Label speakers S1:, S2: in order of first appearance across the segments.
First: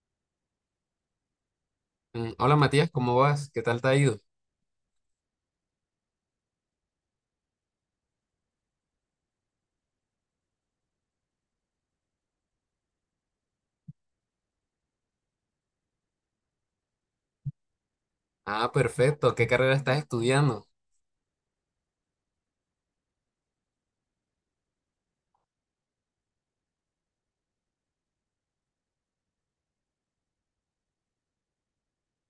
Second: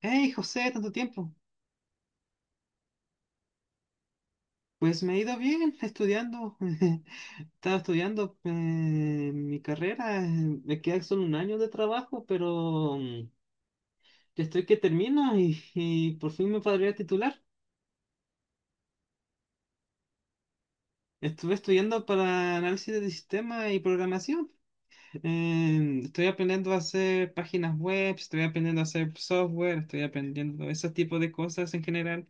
S1: Hey, José, tanto tiempo.
S2: Hola Matías, ¿cómo vas? ¿Qué tal te ha ido?
S1: Pues me ha ido bien estudiando. Estaba estudiando mi carrera. Me queda solo un año de trabajo, pero ya estoy que termino y por fin me podría titular.
S2: Ah, perfecto. ¿Qué carrera estás estudiando?
S1: Estuve estudiando para análisis de sistemas y programación. Estoy aprendiendo a hacer páginas web, estoy aprendiendo a hacer software, estoy aprendiendo ese tipo de cosas en general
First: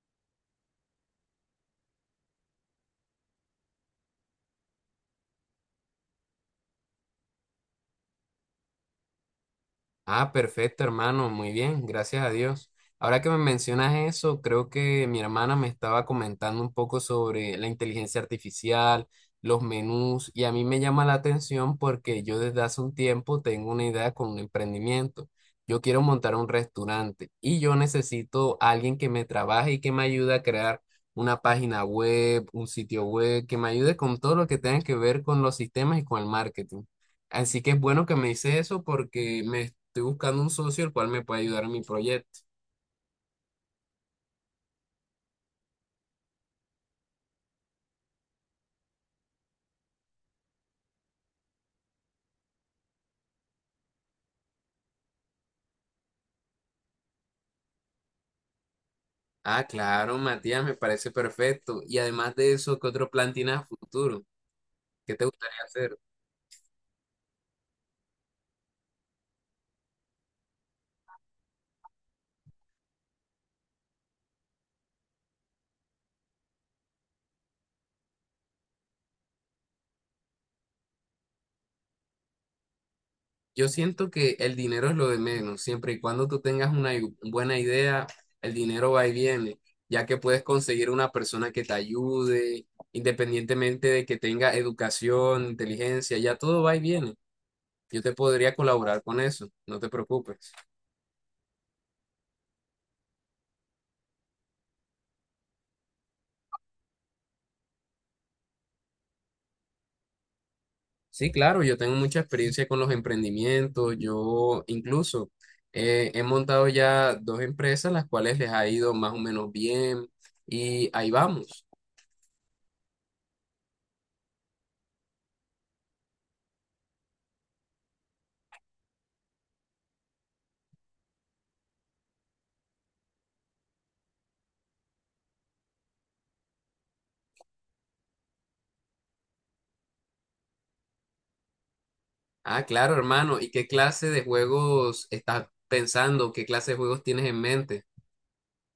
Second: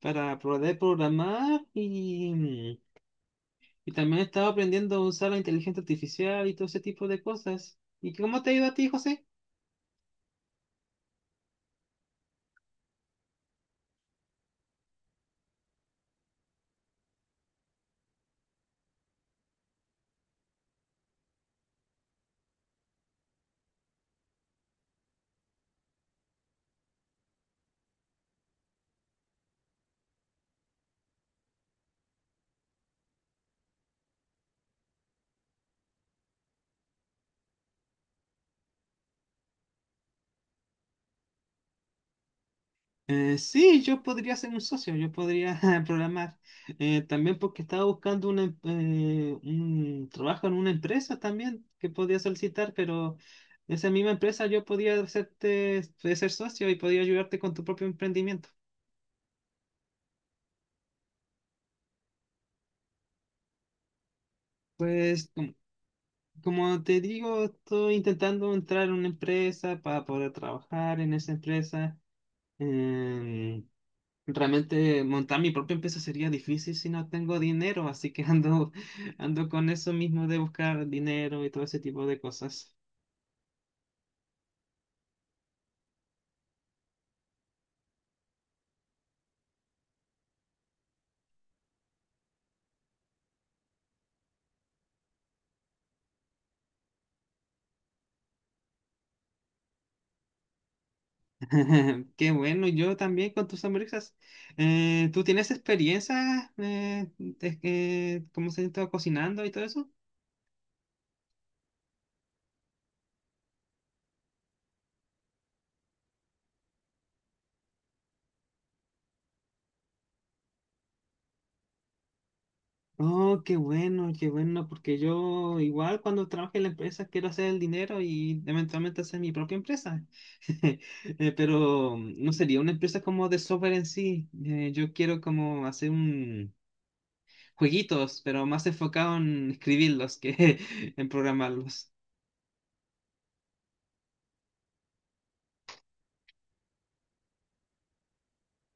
S1: para poder programar. Y también estaba aprendiendo a usar la inteligencia artificial y todo ese tipo de cosas. ¿Y cómo te ha ido a ti, José?
S2: Ah, perfecto, hermano, muy bien, gracias a Dios. Ahora que me mencionas eso, creo que mi hermana me estaba comentando un poco sobre la inteligencia artificial, los menús, y a mí me llama la atención porque yo desde hace un tiempo tengo una idea con un emprendimiento. Yo quiero montar un restaurante y yo necesito a alguien que me trabaje y que me ayude a crear una página web, un sitio web, que me ayude con todo lo que tenga que ver con los sistemas y con el marketing. Así que es bueno que me dices eso porque me estoy buscando un socio el cual me pueda ayudar en mi proyecto.
S1: Sí, yo podría ser un socio, yo podría programar. También porque estaba buscando un trabajo en una empresa también que podía solicitar, pero esa misma empresa yo podía hacerte ser socio y podía ayudarte con tu propio emprendimiento.
S2: Ah, claro, Matías, me parece perfecto. Y además de eso, ¿qué otro plan tienes a futuro? ¿Qué te
S1: Pues com-
S2: gustaría hacer?
S1: Como te digo, estoy intentando entrar en una empresa para poder trabajar en esa empresa. Em, Realmente montar mi propia empresa sería difícil si no tengo dinero, así que ando con eso mismo de buscar dinero y todo ese tipo de cosas.
S2: Yo siento que el dinero es lo de menos. Siempre y cuando tú tengas una buena idea, el dinero va y viene, ya que puedes conseguir una persona que te ayude, independientemente de que tenga educación, inteligencia, ya todo va y viene. Yo te podría colaborar con eso, no te preocupes.
S1: Qué bueno, yo también con tus hamburguesas. ¿Tú tienes experiencia, cómo se está cocinando y todo eso?
S2: Sí, claro, yo tengo mucha experiencia con los emprendimientos. Yo incluso he montado ya dos empresas, las cuales les ha ido más o menos bien y ahí vamos.
S1: Oh, qué bueno, porque yo igual cuando trabaje en la empresa quiero hacer el dinero y eventualmente hacer mi propia empresa. Pero no sería una empresa como de software en sí. Yo quiero como hacer un jueguitos, pero más enfocado en escribirlos que en programarlos.
S2: Ah, claro, hermano. ¿Y qué clase de juegos estás pensando? ¿Qué clase de juegos tienes en mente?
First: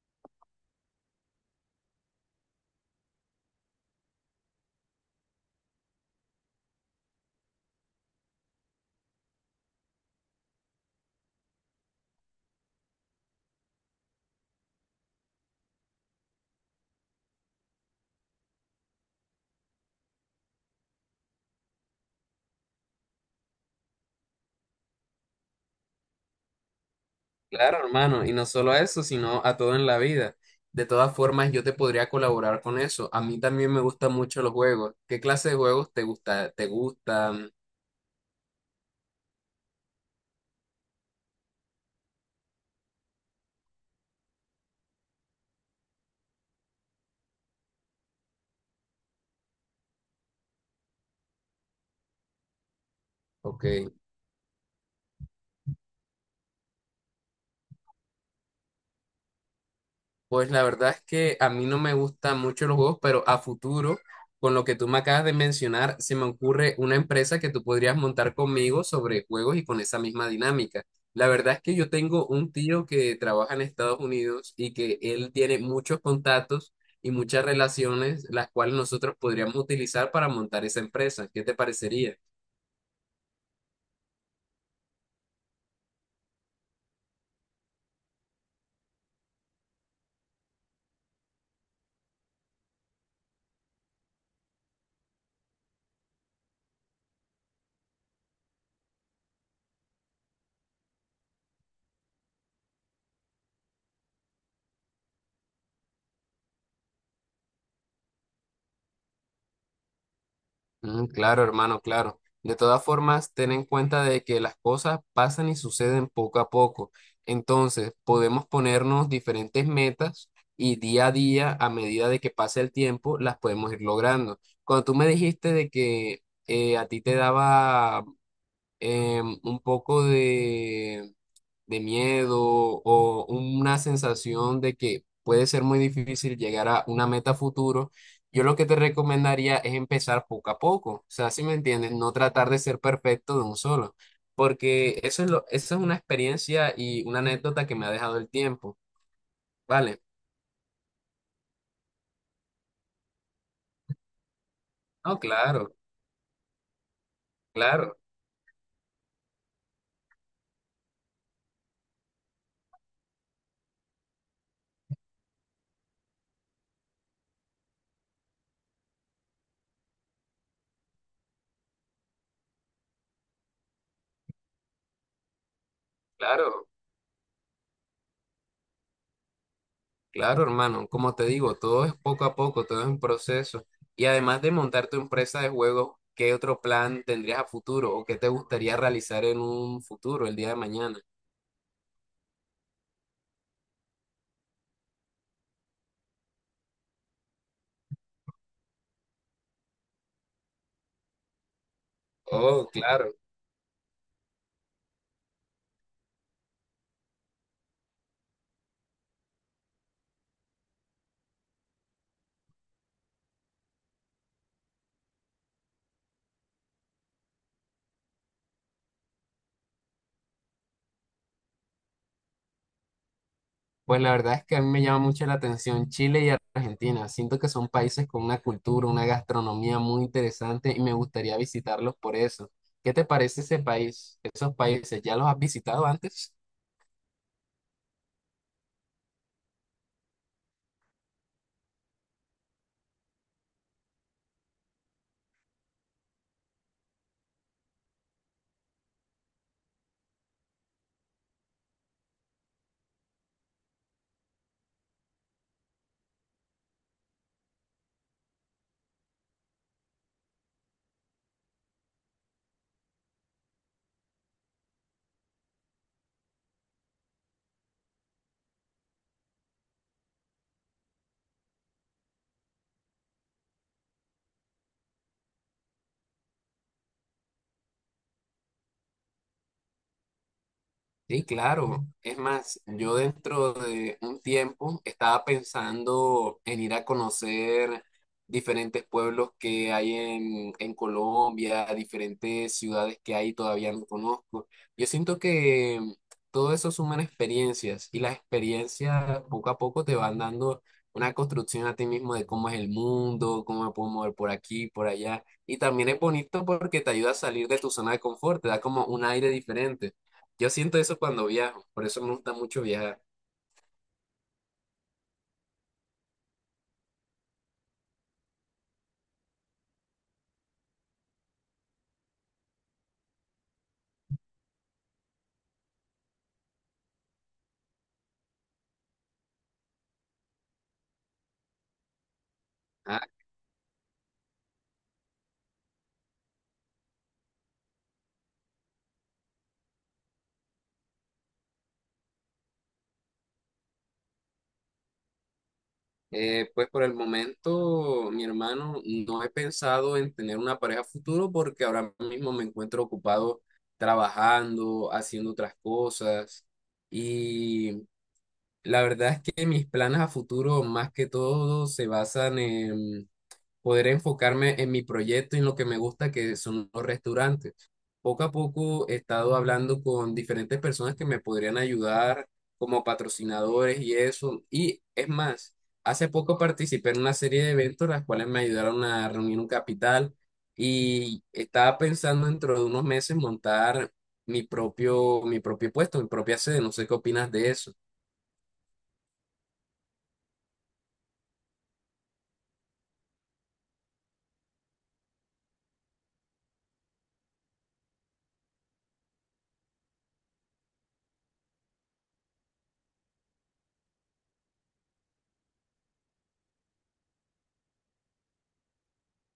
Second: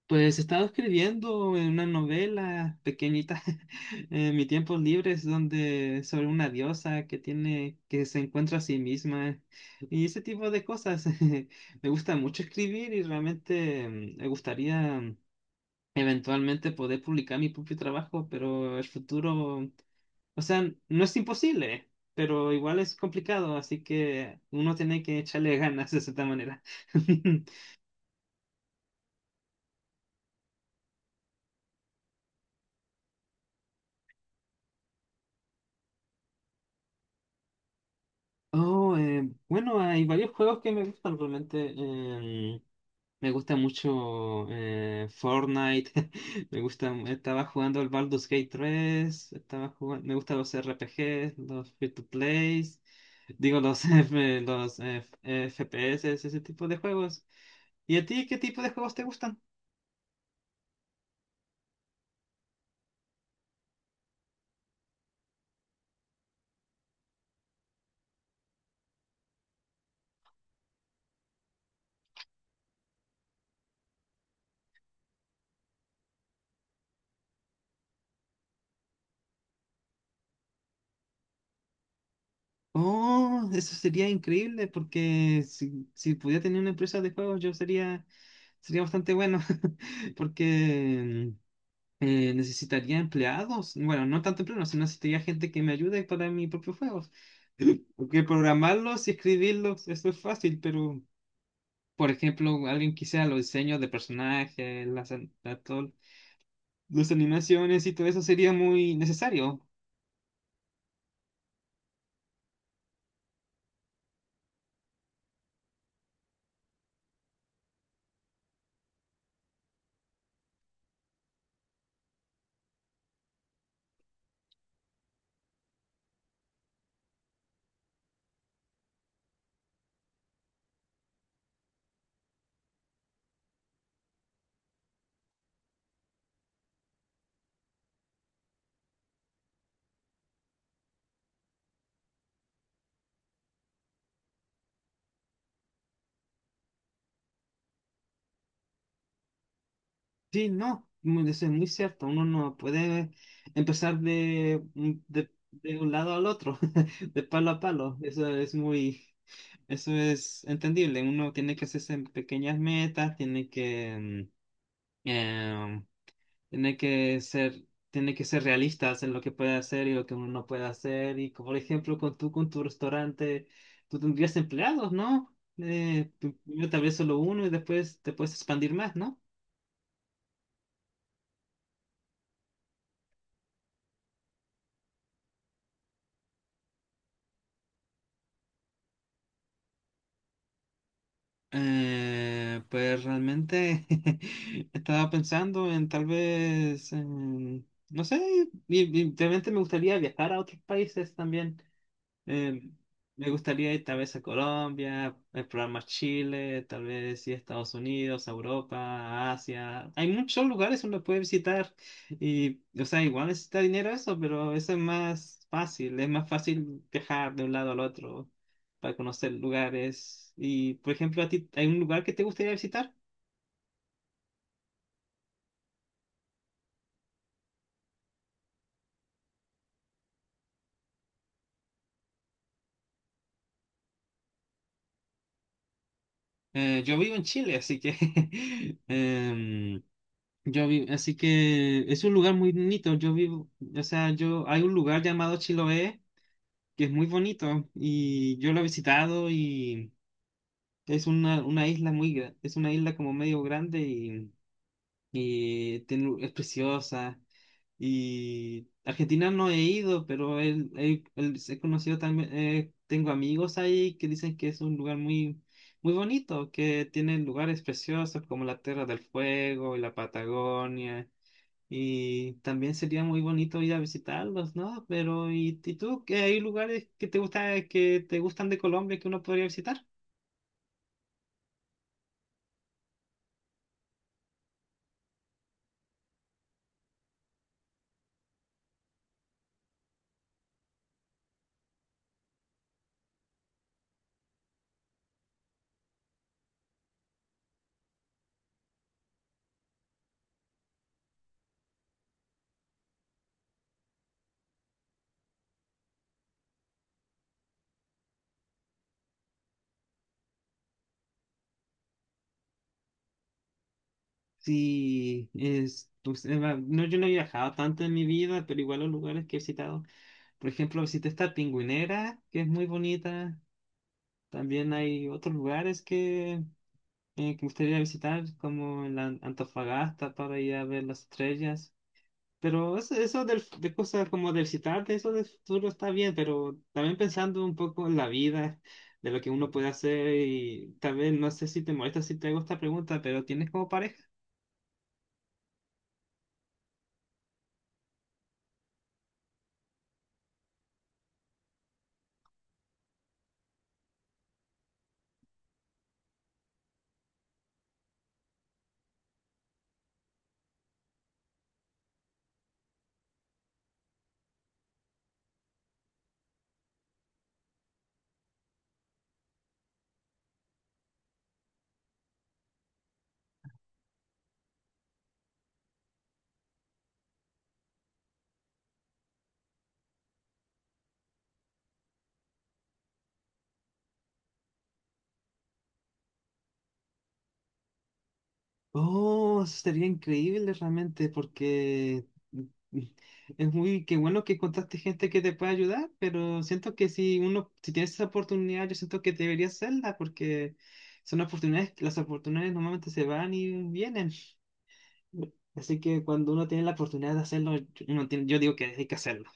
S1: Pues he estado escribiendo en una novela pequeñita en mi tiempo libre, es donde sobre una diosa que se encuentra a sí misma y ese tipo de cosas. Me gusta mucho escribir y realmente me gustaría eventualmente poder publicar mi propio trabajo, pero el futuro, o sea, no es imposible, pero igual es complicado, así que uno tiene que echarle ganas de cierta manera.
S2: Claro, hermano. Y no solo a eso, sino a todo en la vida. De todas formas, yo te podría colaborar con eso. A mí también me gustan mucho los juegos. ¿Qué clase de juegos te gusta, te gustan?
S1: Oh, bueno, hay varios juegos que me gustan realmente. Me gusta mucho Fortnite. Me gusta. Estaba jugando el Baldur's Gate tres. Estaba jugando. Me gustan los RPGs, los free to plays. Digo,
S2: Ok.
S1: FPS, ese tipo de juegos. ¿Y a ti qué tipo de juegos te gustan?
S2: Pues la verdad es que a mí no me gustan mucho los juegos, pero a futuro, con lo que tú me acabas de mencionar, se me ocurre una empresa que tú podrías montar conmigo sobre juegos y con esa misma dinámica. La verdad es que yo tengo un tío que trabaja en Estados Unidos y que él tiene muchos contactos y muchas relaciones, las cuales nosotros podríamos utilizar para montar esa empresa. ¿Qué te parecería?
S1: Oh, eso sería increíble porque si pudiera tener una empresa de juegos yo sería bastante bueno porque necesitaría empleados. Bueno, no tanto empleados, sino necesitaría gente que me ayude para mis propios juegos. Porque programarlos y escribirlos, eso es fácil, pero, por ejemplo, alguien que sea los diseños de personajes, las animaciones y todo eso sería muy necesario.
S2: Mm, claro, hermano, claro. De todas formas, ten en cuenta de que las cosas pasan y suceden poco a poco. Entonces, podemos ponernos diferentes metas y día a día, a medida de que pase el tiempo, las podemos ir logrando. Cuando tú me dijiste de que a ti te daba un poco de miedo o una sensación de que puede ser muy difícil llegar a una meta futuro, yo lo que te recomendaría es empezar poco a poco. O sea, si me entiendes, no tratar de ser perfecto de un solo, porque eso es lo, eso es una experiencia y una anécdota que me ha dejado el tiempo, ¿vale?
S1: Sí, no, eso es muy cierto. Uno no puede empezar
S2: No, claro,
S1: de un lado al otro, de palo a palo.
S2: claro,
S1: Eso es entendible. Uno tiene que hacerse pequeñas metas, tiene que, mm, em, tiene que ser, tiene que ser realistas en lo que puede hacer y lo que uno no puede hacer. Y como, por ejemplo, con tu restaurante, tú tendrías empleados, ¿no? Primero
S2: claro.
S1: tal vez solo uno y después te puedes expandir más, ¿no?
S2: Claro, hermano, como te digo, todo es poco a poco, todo es un proceso. Y además de montar tu empresa de juegos, ¿qué otro plan tendrías a futuro o qué te gustaría realizar en un futuro, el día de mañana?
S1: Pues realmente estaba pensando en tal vez, no sé, y realmente me gustaría viajar a otros países también.
S2: Oh,
S1: Eh,
S2: claro.
S1: Me gustaría ir tal vez a Colombia, explorar más Chile, tal vez ir a Estados Unidos, a Europa, a Asia. Hay muchos lugares uno puede visitar y, o sea, igual necesita dinero eso, pero eso es más fácil. Es más fácil viajar de un lado al otro para conocer lugares. Y, por ejemplo, ¿a ti hay un lugar que te gustaría visitar?
S2: Pues la verdad es que a mí me llama mucho la atención Chile y Argentina. Siento que son países con una cultura, una gastronomía muy interesante y me gustaría visitarlos por eso. ¿Qué te parece ese país, esos países? ¿Ya los has visitado antes?
S1: Yo vivo en Chile, así que em, así que es un lugar muy bonito. Yo vivo, o sea, yo hay un lugar llamado Chiloé que es muy bonito y yo lo he visitado y es una isla es una isla como medio grande es preciosa. Y Argentina no he ido, pero he conocido también, tengo amigos ahí que dicen que es un lugar muy bonito, que tiene lugares preciosos como la Tierra del Fuego y la Patagonia. Y también sería muy bonito ir a visitarlos, ¿no? Pero, ¿y tú? ¿Qué hay lugares que te gustan de Colombia que uno podría visitar?
S2: Sí, claro. Es más, yo dentro de un tiempo estaba pensando en ir a conocer diferentes pueblos que hay en Colombia, diferentes ciudades que hay todavía no conozco. Yo siento que todo eso suman experiencias y las experiencias poco a poco te van dando una construcción a ti mismo de cómo es el mundo, cómo me puedo mover por aquí, por allá. Y también es bonito porque te ayuda a salir de tu zona de confort, te da como un aire diferente. Yo siento eso cuando viajo, por eso me gusta mucho viajar.
S1: Sí, es, pues, no, yo no he viajado tanto en mi vida, pero igual los lugares que he visitado. Por ejemplo, visité esta Pingüinera, que es muy bonita. También hay otros lugares que me gustaría visitar, como en la Antofagasta, para ir a ver las estrellas. Pero
S2: Ah,
S1: eso de cosas como del citarte, eso del futuro está bien, pero también pensando un poco en la vida, de lo que uno puede hacer y tal vez, no sé si te molesta si te hago esta pregunta, pero ¿tienes como pareja?
S2: pues por el momento, mi hermano, no he pensado en tener una pareja futuro porque ahora mismo me encuentro ocupado trabajando, haciendo otras cosas y la verdad es que mis planes a futuro más que todo se basan en poder enfocarme en mi proyecto y en lo que me gusta, que son los restaurantes. Poco a poco he estado hablando con diferentes personas que me podrían ayudar como patrocinadores y eso. Y es más, hace poco participé en una serie de eventos, las cuales me ayudaron a reunir un capital y estaba pensando dentro de unos meses montar mi propio puesto, mi propia sede. No sé qué opinas de eso.
S1: Oh, eso sería increíble realmente porque es muy, qué bueno que encontraste gente que te pueda ayudar, pero siento que si tienes esa oportunidad, yo siento que deberías hacerla porque son oportunidades, las oportunidades normalmente se van y vienen. Así que cuando uno tiene la oportunidad de hacerlo, yo digo que hay que hacerlo.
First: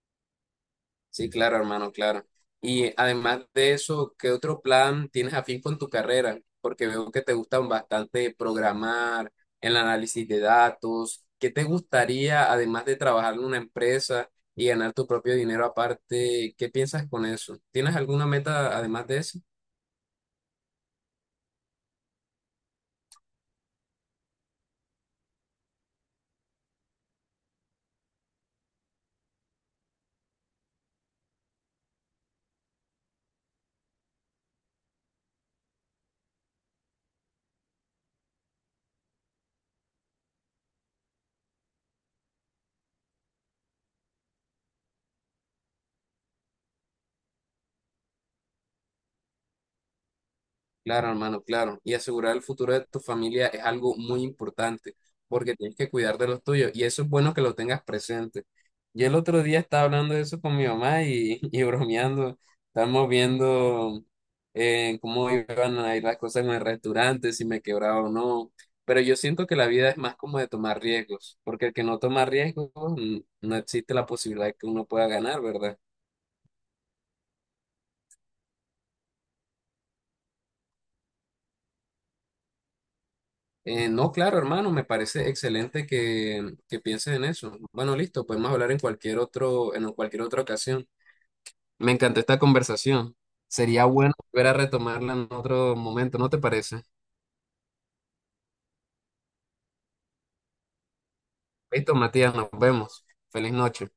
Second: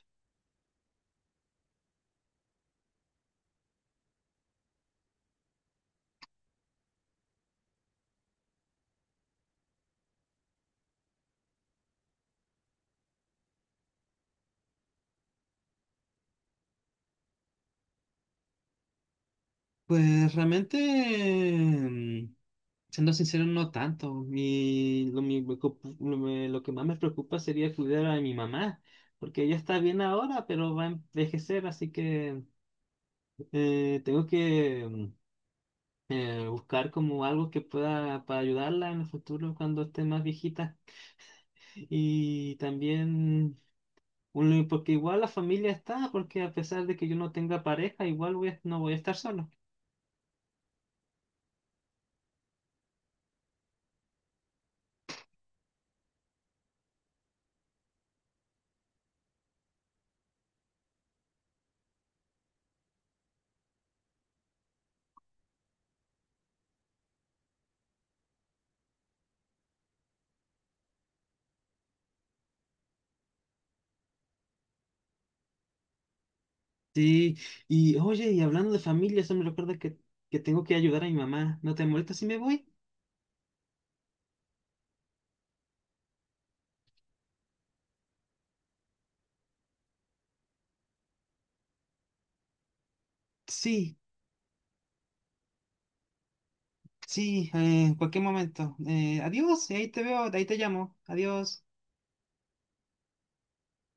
S2: Sí, claro, hermano, claro. Y además de eso, ¿qué otro plan tienes afín con tu carrera? Porque veo que te gustan bastante programar, el análisis de datos. ¿Qué te gustaría, además de trabajar en una empresa y ganar tu propio dinero aparte? ¿Qué piensas con eso? ¿Tienes alguna meta además de eso?
S1: Pues realmente, mm, siendo sincero, no tanto. Mi, lo, mi- me ocup- lo me- Lo que más me preocupa sería cuidar a mi mamá, porque ella está bien ahora, pero va a envejecer, así que eh, tengo que mm, buscar como algo que pueda para ayudarla en el futuro cuando esté más viejita. Y también... un Porque igual la familia está, porque a pesar de que yo no tenga pareja, igual no voy a estar solo.
S2: Claro, hermano, claro. Y asegurar el futuro de tu familia es algo muy importante porque tienes que cuidar de los tuyos y eso es bueno que lo tengas presente. Yo el otro día estaba hablando de eso con mi mamá y, y bromeando. Estábamos viendo cómo iban a ir las cosas en el restaurante, si me quebraba o no. Pero yo siento que la vida es más como de tomar riesgos, porque el que no toma riesgos no existe la posibilidad de que uno pueda ganar, ¿verdad?
S1: Sí, y oye, y hablando de familia, eso me recuerda que tengo que ayudar a mi mamá. ¿No te molesta si me voy?
S2: No, claro, hermano, me parece excelente que pienses en eso. Bueno, listo, podemos hablar en cualquier en cualquier otra ocasión. Me encantó esta conversación. Sería
S1: Sí,
S2: bueno volver a retomarla en otro momento, ¿no te parece?
S1: sí, en cualquier momento. Adiós, ahí te veo, ahí te llamo. Adiós.
S2: Listo, Matías, nos vemos. Feliz noche.